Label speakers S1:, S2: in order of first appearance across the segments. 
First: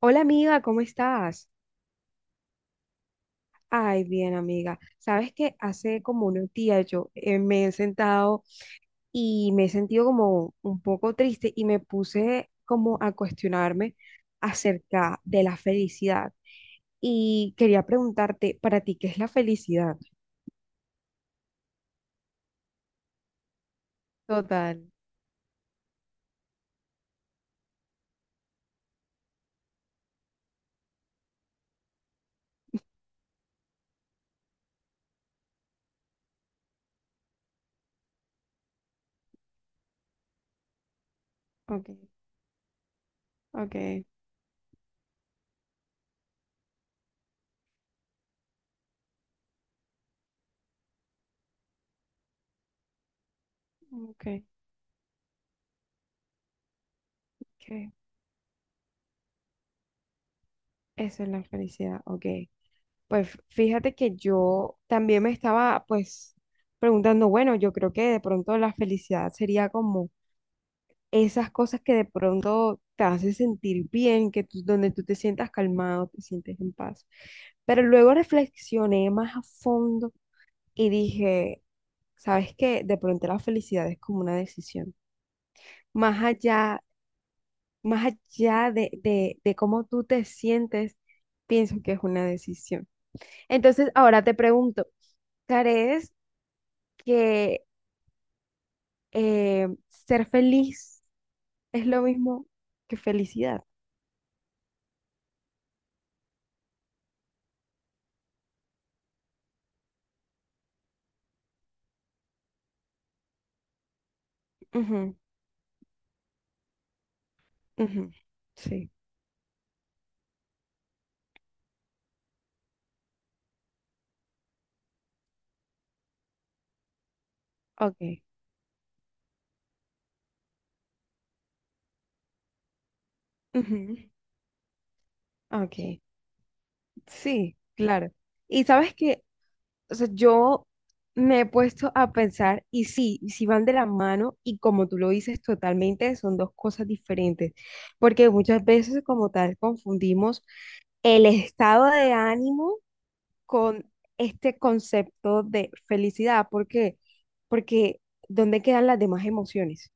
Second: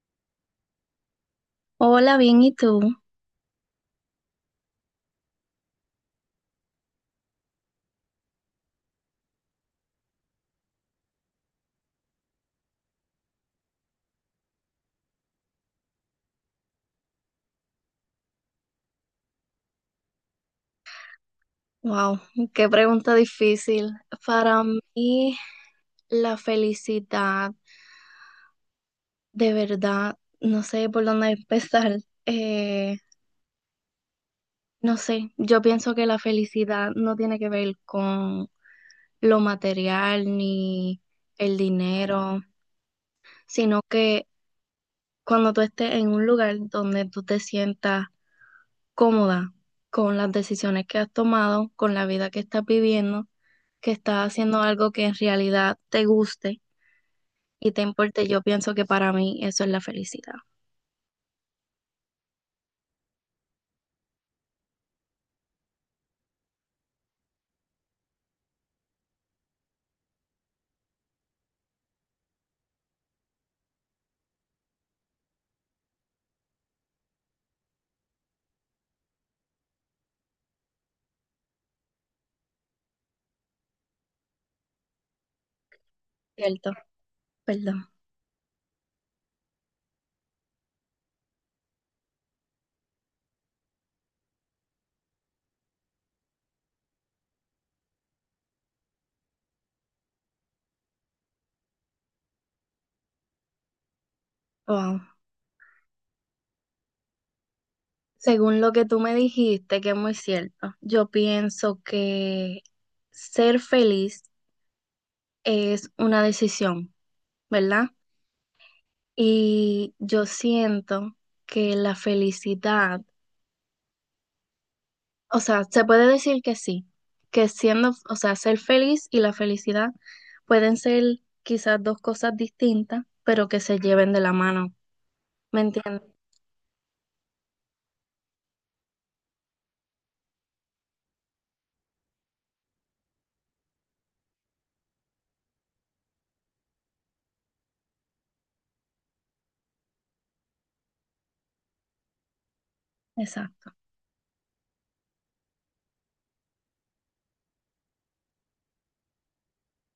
S1: Hola amiga, ¿cómo estás?
S2: Hola, bien, ¿y tú?
S1: Ay, bien amiga. Sabes que hace como unos días yo me he sentado y me he sentido como un poco triste y me puse como a cuestionarme acerca de la felicidad. Y quería preguntarte, para ti, ¿qué es la felicidad?
S2: Wow, qué pregunta difícil. Para
S1: Total.
S2: mí, la felicidad, de verdad, no sé por dónde empezar. Eh, no sé, yo pienso que la felicidad no tiene que ver con lo material ni el
S1: Ok,
S2: dinero, sino
S1: ok,
S2: que cuando tú estés en un lugar donde tú te sientas cómoda con las decisiones que has tomado, con la vida que estás viviendo, que
S1: ok,
S2: estás haciendo algo que en realidad te guste y te
S1: ¿qué?
S2: importe. Yo pienso que para mí eso es la felicidad.
S1: Eso es la felicidad, ok. Pues fíjate que yo también me estaba, pues, preguntando, bueno, yo creo que de pronto la felicidad sería como esas cosas que de pronto te hacen sentir bien, que donde tú te sientas calmado, te sientes en paz. Pero luego reflexioné más a fondo y dije, ¿sabes qué? De pronto la felicidad es como una decisión. Más
S2: Cierto,
S1: allá,
S2: perdón.
S1: más allá de cómo tú te sientes, pienso que es una decisión. Entonces, ahora te pregunto, ¿crees que ser feliz es lo mismo que felicidad?
S2: Wow. Según lo que tú me dijiste, que es muy cierto, yo pienso que ser feliz
S1: Ujú,
S2: es una decisión, ¿verdad?
S1: ujú, sí,
S2: Y yo siento que la felicidad, o sea, se puede decir que sí, que siendo, o
S1: ok.
S2: sea, ser feliz y la felicidad pueden ser quizás dos cosas distintas, pero que se
S1: Ujú,
S2: lleven de la mano, ¿me
S1: ok,
S2: entiendes?
S1: sí, claro. Y sabes que, o sea, yo me he puesto a pensar, y sí van de la mano, y como tú lo dices totalmente, son dos cosas diferentes, porque muchas veces como tal confundimos el estado de ánimo
S2: Exacto.
S1: con este concepto de felicidad. ¿Por qué? Porque ¿dónde quedan las demás emociones?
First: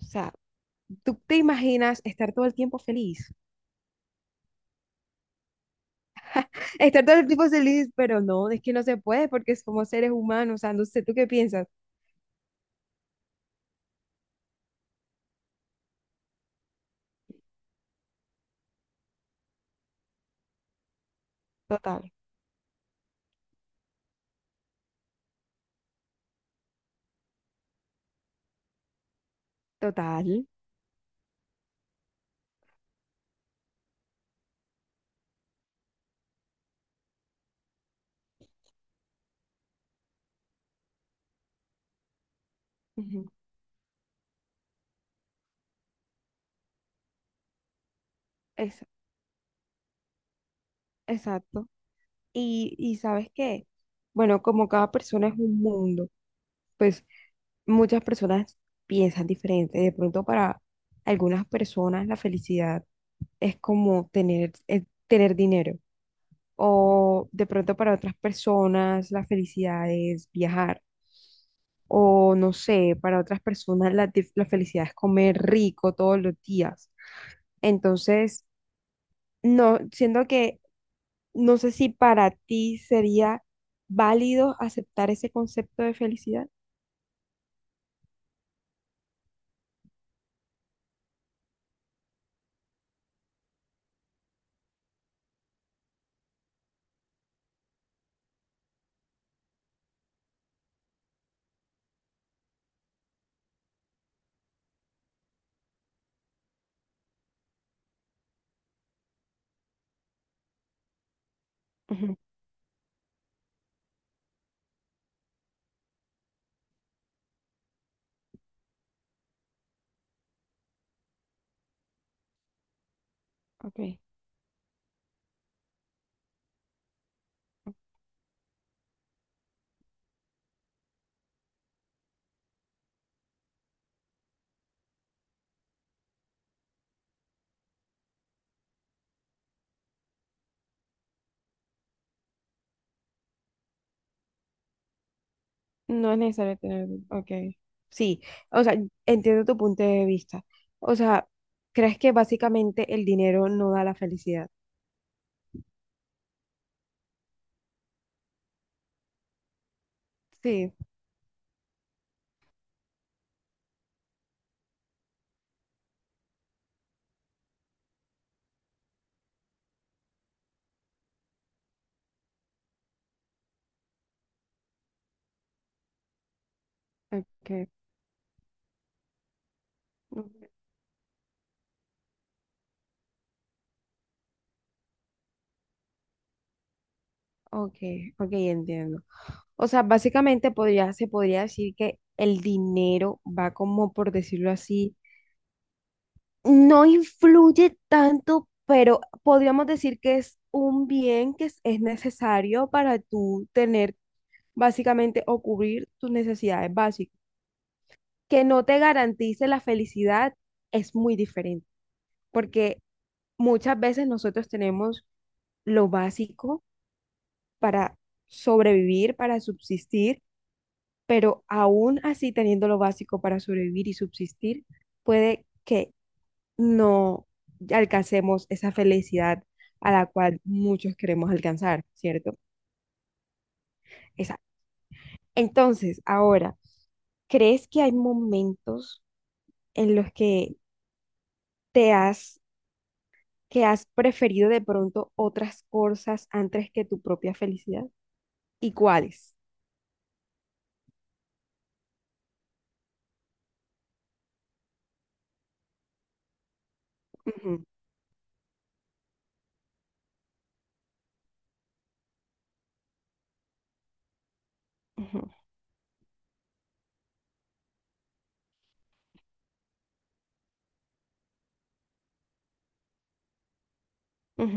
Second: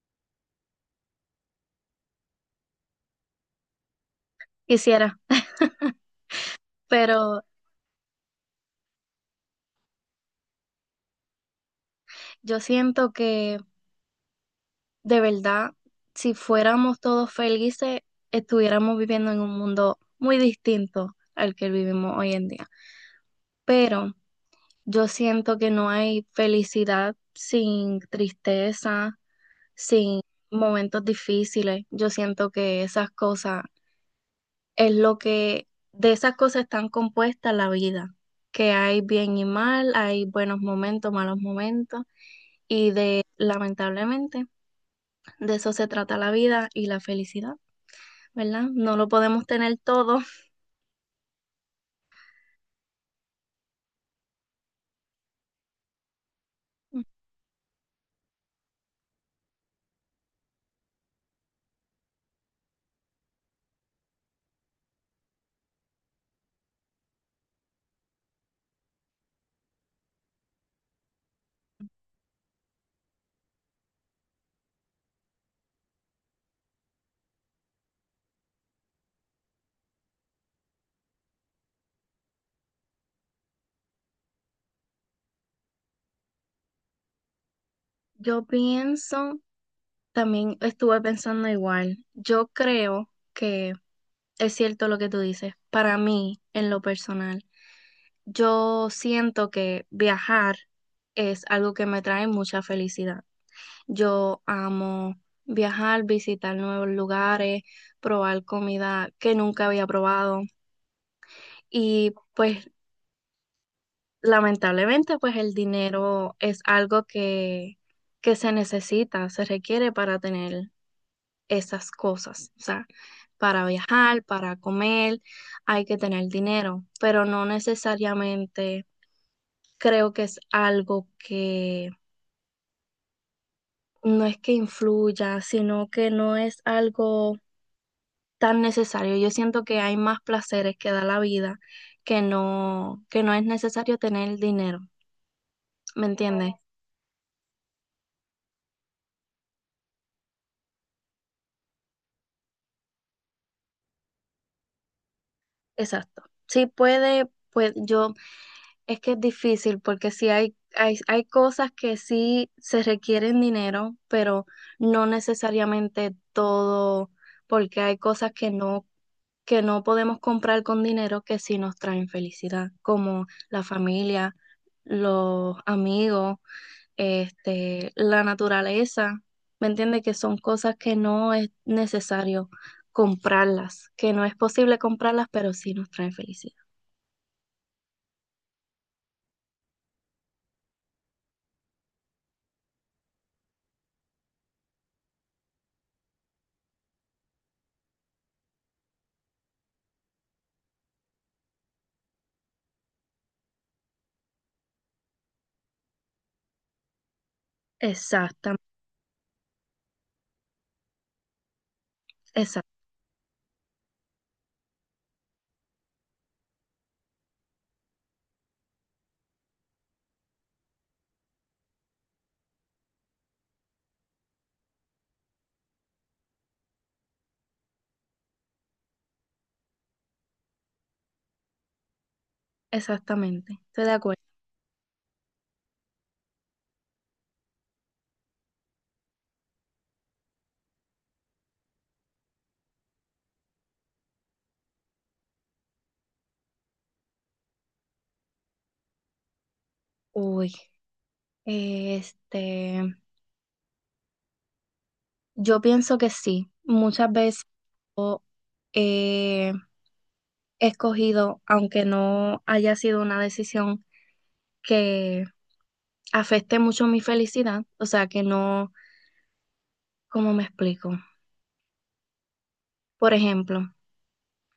S1: O sea, tú te imaginas estar todo el tiempo feliz,
S2: Quisiera,
S1: estar todo el
S2: pero
S1: tiempo feliz, pero no, es que no se puede porque somos seres humanos, o sea, no sé, ¿tú qué piensas?
S2: yo siento que de verdad, si fuéramos todos felices, estuviéramos viviendo en un mundo muy distinto al que
S1: Total,
S2: vivimos hoy en día. Pero yo siento que no hay felicidad sin tristeza, sin
S1: total.
S2: momentos difíciles. Yo siento que esas cosas es lo que, de esas cosas están compuestas la vida, que hay bien y mal, hay buenos momentos, malos momentos, y de,
S1: Ujú,
S2: lamentablemente, de eso se trata la vida y la felicidad, ¿verdad?
S1: ex-
S2: No lo podemos tener todo.
S1: exacto. Y ¿sabes qué? Bueno, como cada persona es un mundo, pues muchas personas piensan diferente. De pronto para algunas personas la felicidad es como tener, tener dinero. O de pronto para otras personas la felicidad es viajar. O no sé, para otras personas la felicidad es comer rico todos los días. Entonces, no, siento que no sé si para ti sería válido aceptar ese concepto de felicidad.
S2: Yo pienso también estuve pensando igual. Yo creo que es cierto lo que tú dices. Para mí, en lo personal, yo siento que viajar es algo que me trae mucha felicidad. Yo amo viajar, visitar nuevos lugares, probar comida que nunca había probado. Y
S1: Ujú,
S2: pues lamentablemente, pues el dinero es algo que se necesita, se requiere para tener esas cosas. O sea, para
S1: ok, ok.
S2: viajar, para comer, hay que tener dinero, pero no necesariamente creo que es algo que no es que influya, sino que no es algo tan necesario. Yo siento que hay más placeres que da la vida que no es necesario tener dinero, ¿me
S1: No es
S2: entiendes?
S1: necesario tener, ok. Sí, o sea, entiendo tu punto de vista. O sea, ¿crees que básicamente el dinero no da la felicidad?
S2: Exacto. Sí puede, pues yo es que es difícil porque sí hay,
S1: Sí,
S2: hay, hay cosas que sí se requieren dinero, pero no necesariamente todo, porque hay cosas que no podemos comprar con dinero que sí nos traen felicidad, como la familia, los amigos,
S1: ok.
S2: este, la naturaleza. ¿Me entiende? Que son cosas que no es necesario comprarlas, que no es posible comprarlas, pero sí nos traen felicidad.
S1: Ok, ok, entiendo. O sea, básicamente podría, se podría decir que el dinero va como, por decirlo así, no influye tanto, pero podríamos decir que es un bien que es necesario para tú tener básicamente o cubrir tus necesidades básicas. Que
S2: Exactamente.
S1: no te garantice la felicidad es muy diferente, porque muchas veces nosotros tenemos lo básico para sobrevivir, para subsistir, pero aún así teniendo lo básico para sobrevivir y subsistir, puede que no alcancemos esa felicidad a la cual muchos queremos alcanzar, ¿cierto?
S2: Exactamente, estoy de acuerdo.
S1: Esa. Entonces, ahora, ¿crees que hay momentos en los que te has que has preferido de pronto otras cosas antes que tu propia felicidad? ¿Y cuáles?
S2: Uy, este, yo pienso que sí. Muchas veces
S1: Ujú,
S2: yo he escogido, aunque no haya sido una decisión
S1: ujú,
S2: que afecte mucho mi felicidad, o sea, que no, ¿cómo me explico? Por ejemplo,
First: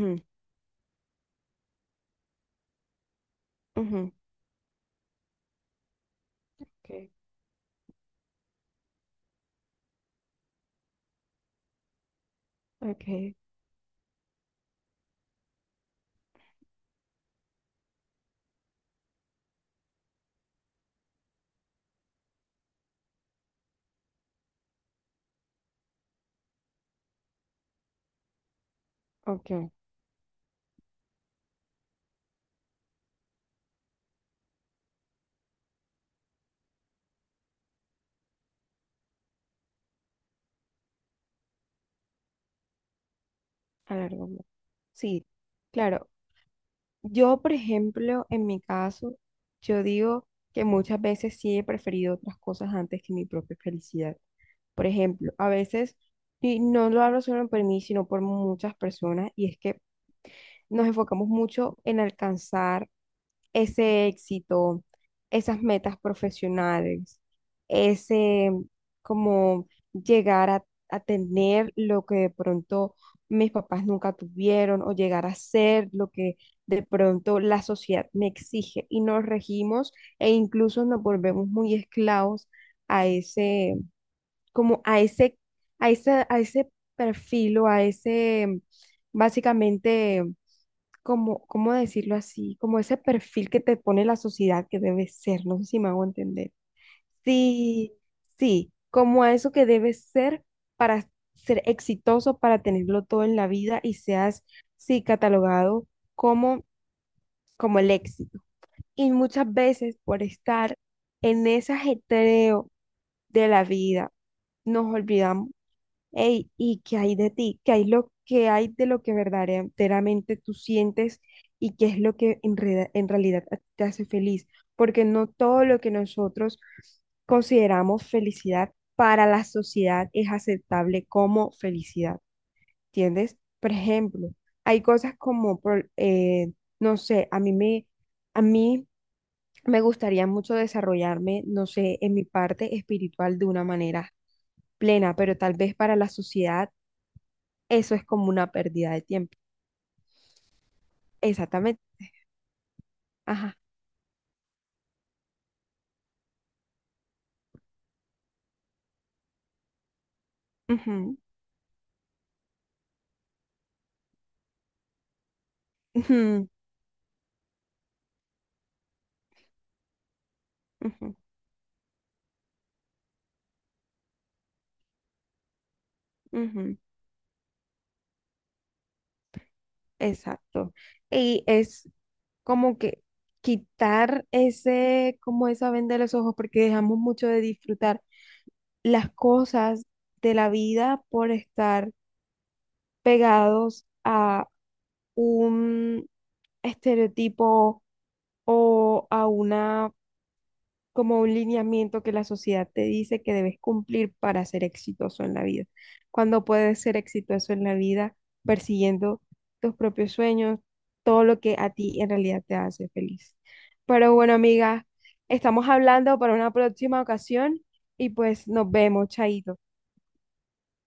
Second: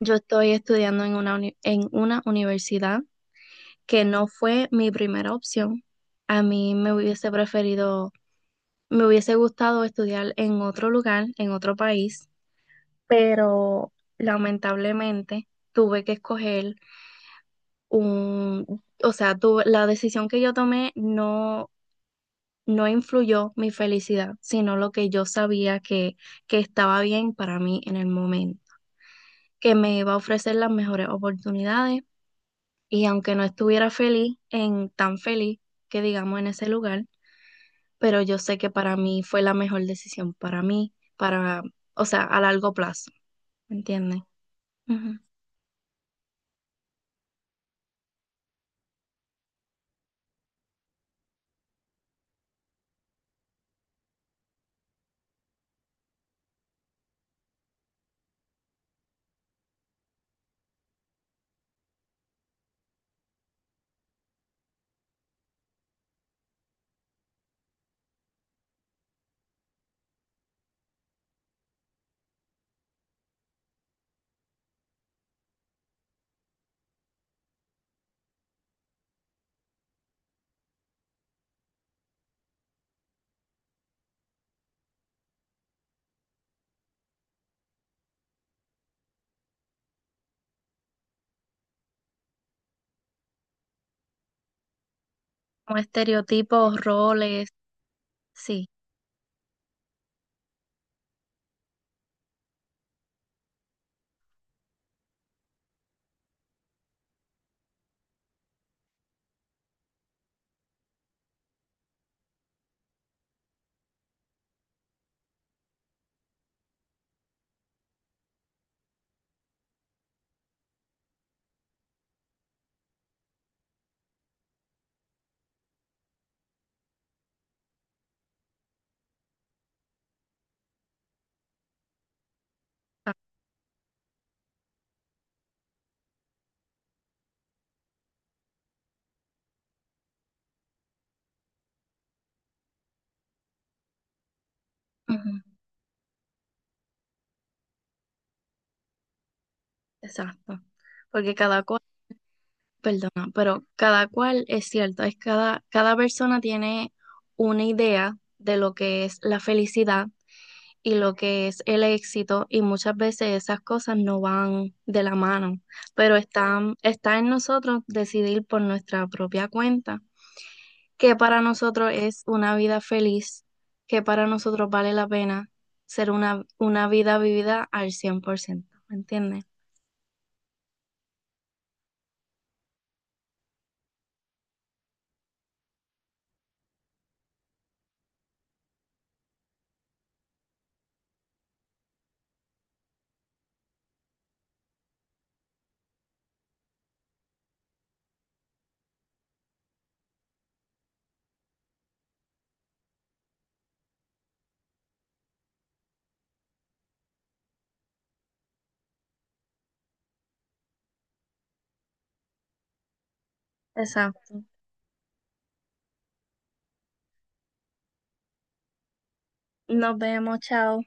S2: yo estoy estudiando en en una universidad que
S1: ujú.
S2: no fue mi primera opción. A mí me
S1: Ok,
S2: hubiese preferido me hubiese gustado estudiar en otro lugar, en otro país,
S1: ok,
S2: pero lamentablemente tuve que escoger un, o sea, tuve, la decisión que yo tomé no, no influyó mi felicidad, sino lo que yo sabía que estaba bien para mí en el momento,
S1: ok,
S2: que me iba a ofrecer las mejores oportunidades y aunque no estuviera feliz, en tan feliz que digamos en ese lugar, pero yo sé que para mí fue la mejor decisión, para mí, para, o sea, a largo plazo, ¿me
S1: a
S2: entiendes?
S1: largo plazo.
S2: Ujú.
S1: Sí, claro. Yo, por ejemplo, en mi caso, yo digo que muchas veces sí he preferido otras cosas antes que mi propia felicidad. Por ejemplo, a veces, y no lo hablo solo por mí, sino por muchas personas, y es que nos enfocamos mucho en alcanzar ese éxito, esas metas profesionales, ese como llegar a tener lo que de pronto mis papás nunca tuvieron o llegar a ser lo que de pronto la sociedad me exige y nos regimos e incluso nos volvemos muy esclavos a ese, como a ese, a ese perfil o a ese, básicamente como, ¿cómo decirlo así? Como ese perfil que te pone la sociedad que debes ser, no sé
S2: Como
S1: si me hago entender.
S2: estereotipos, roles,
S1: Sí,
S2: sí,
S1: sí, como a eso que debes ser para ser exitoso, para tenerlo todo en la vida y seas, sí, catalogado como, como el éxito. Y muchas veces por estar en ese ajetreo de la vida, nos olvidamos. Ey, ¿y qué hay de ti? ¿Qué hay lo que hay de lo que verdaderamente tú sientes y qué es lo que en realidad a ti te hace feliz? Porque no todo lo que nosotros consideramos felicidad para la sociedad es aceptable como felicidad,
S2: ah,
S1: ¿entiendes? Por ejemplo, hay cosas como, no sé, a mí me gustaría mucho desarrollarme, no sé, en mi parte espiritual de una manera plena,
S2: ujú,
S1: pero tal vez para la sociedad eso es como una pérdida de tiempo.
S2: exacto. Porque cada cual,
S1: Exactamente.
S2: perdona,
S1: Ajá.
S2: pero cada cual es cierto, es cada, cada persona tiene una idea de lo que es la felicidad y lo
S1: Ujú,
S2: que es el éxito, y muchas veces esas cosas no van de la mano, pero
S1: ujú,
S2: están, está en nosotros decidir por nuestra propia cuenta que
S1: ujú,
S2: para nosotros es una vida feliz, que para nosotros vale la pena ser
S1: ujú.
S2: una vida vivida al 100%, ¿me entiendes?
S1: Exacto. Y es como que quitar ese, como esa venda de los ojos, porque dejamos mucho de disfrutar las cosas de la vida por estar pegados a un estereotipo o a una, como un lineamiento que la sociedad te dice que debes cumplir para ser exitoso en la vida. Cuando puedes ser exitoso en la vida persiguiendo tus propios sueños, todo lo que a ti en realidad te hace feliz. Pero bueno,
S2: Exacto.
S1: amiga, estamos hablando para una próxima ocasión y pues nos vemos, chaito.
S2: Nos vemos, chao.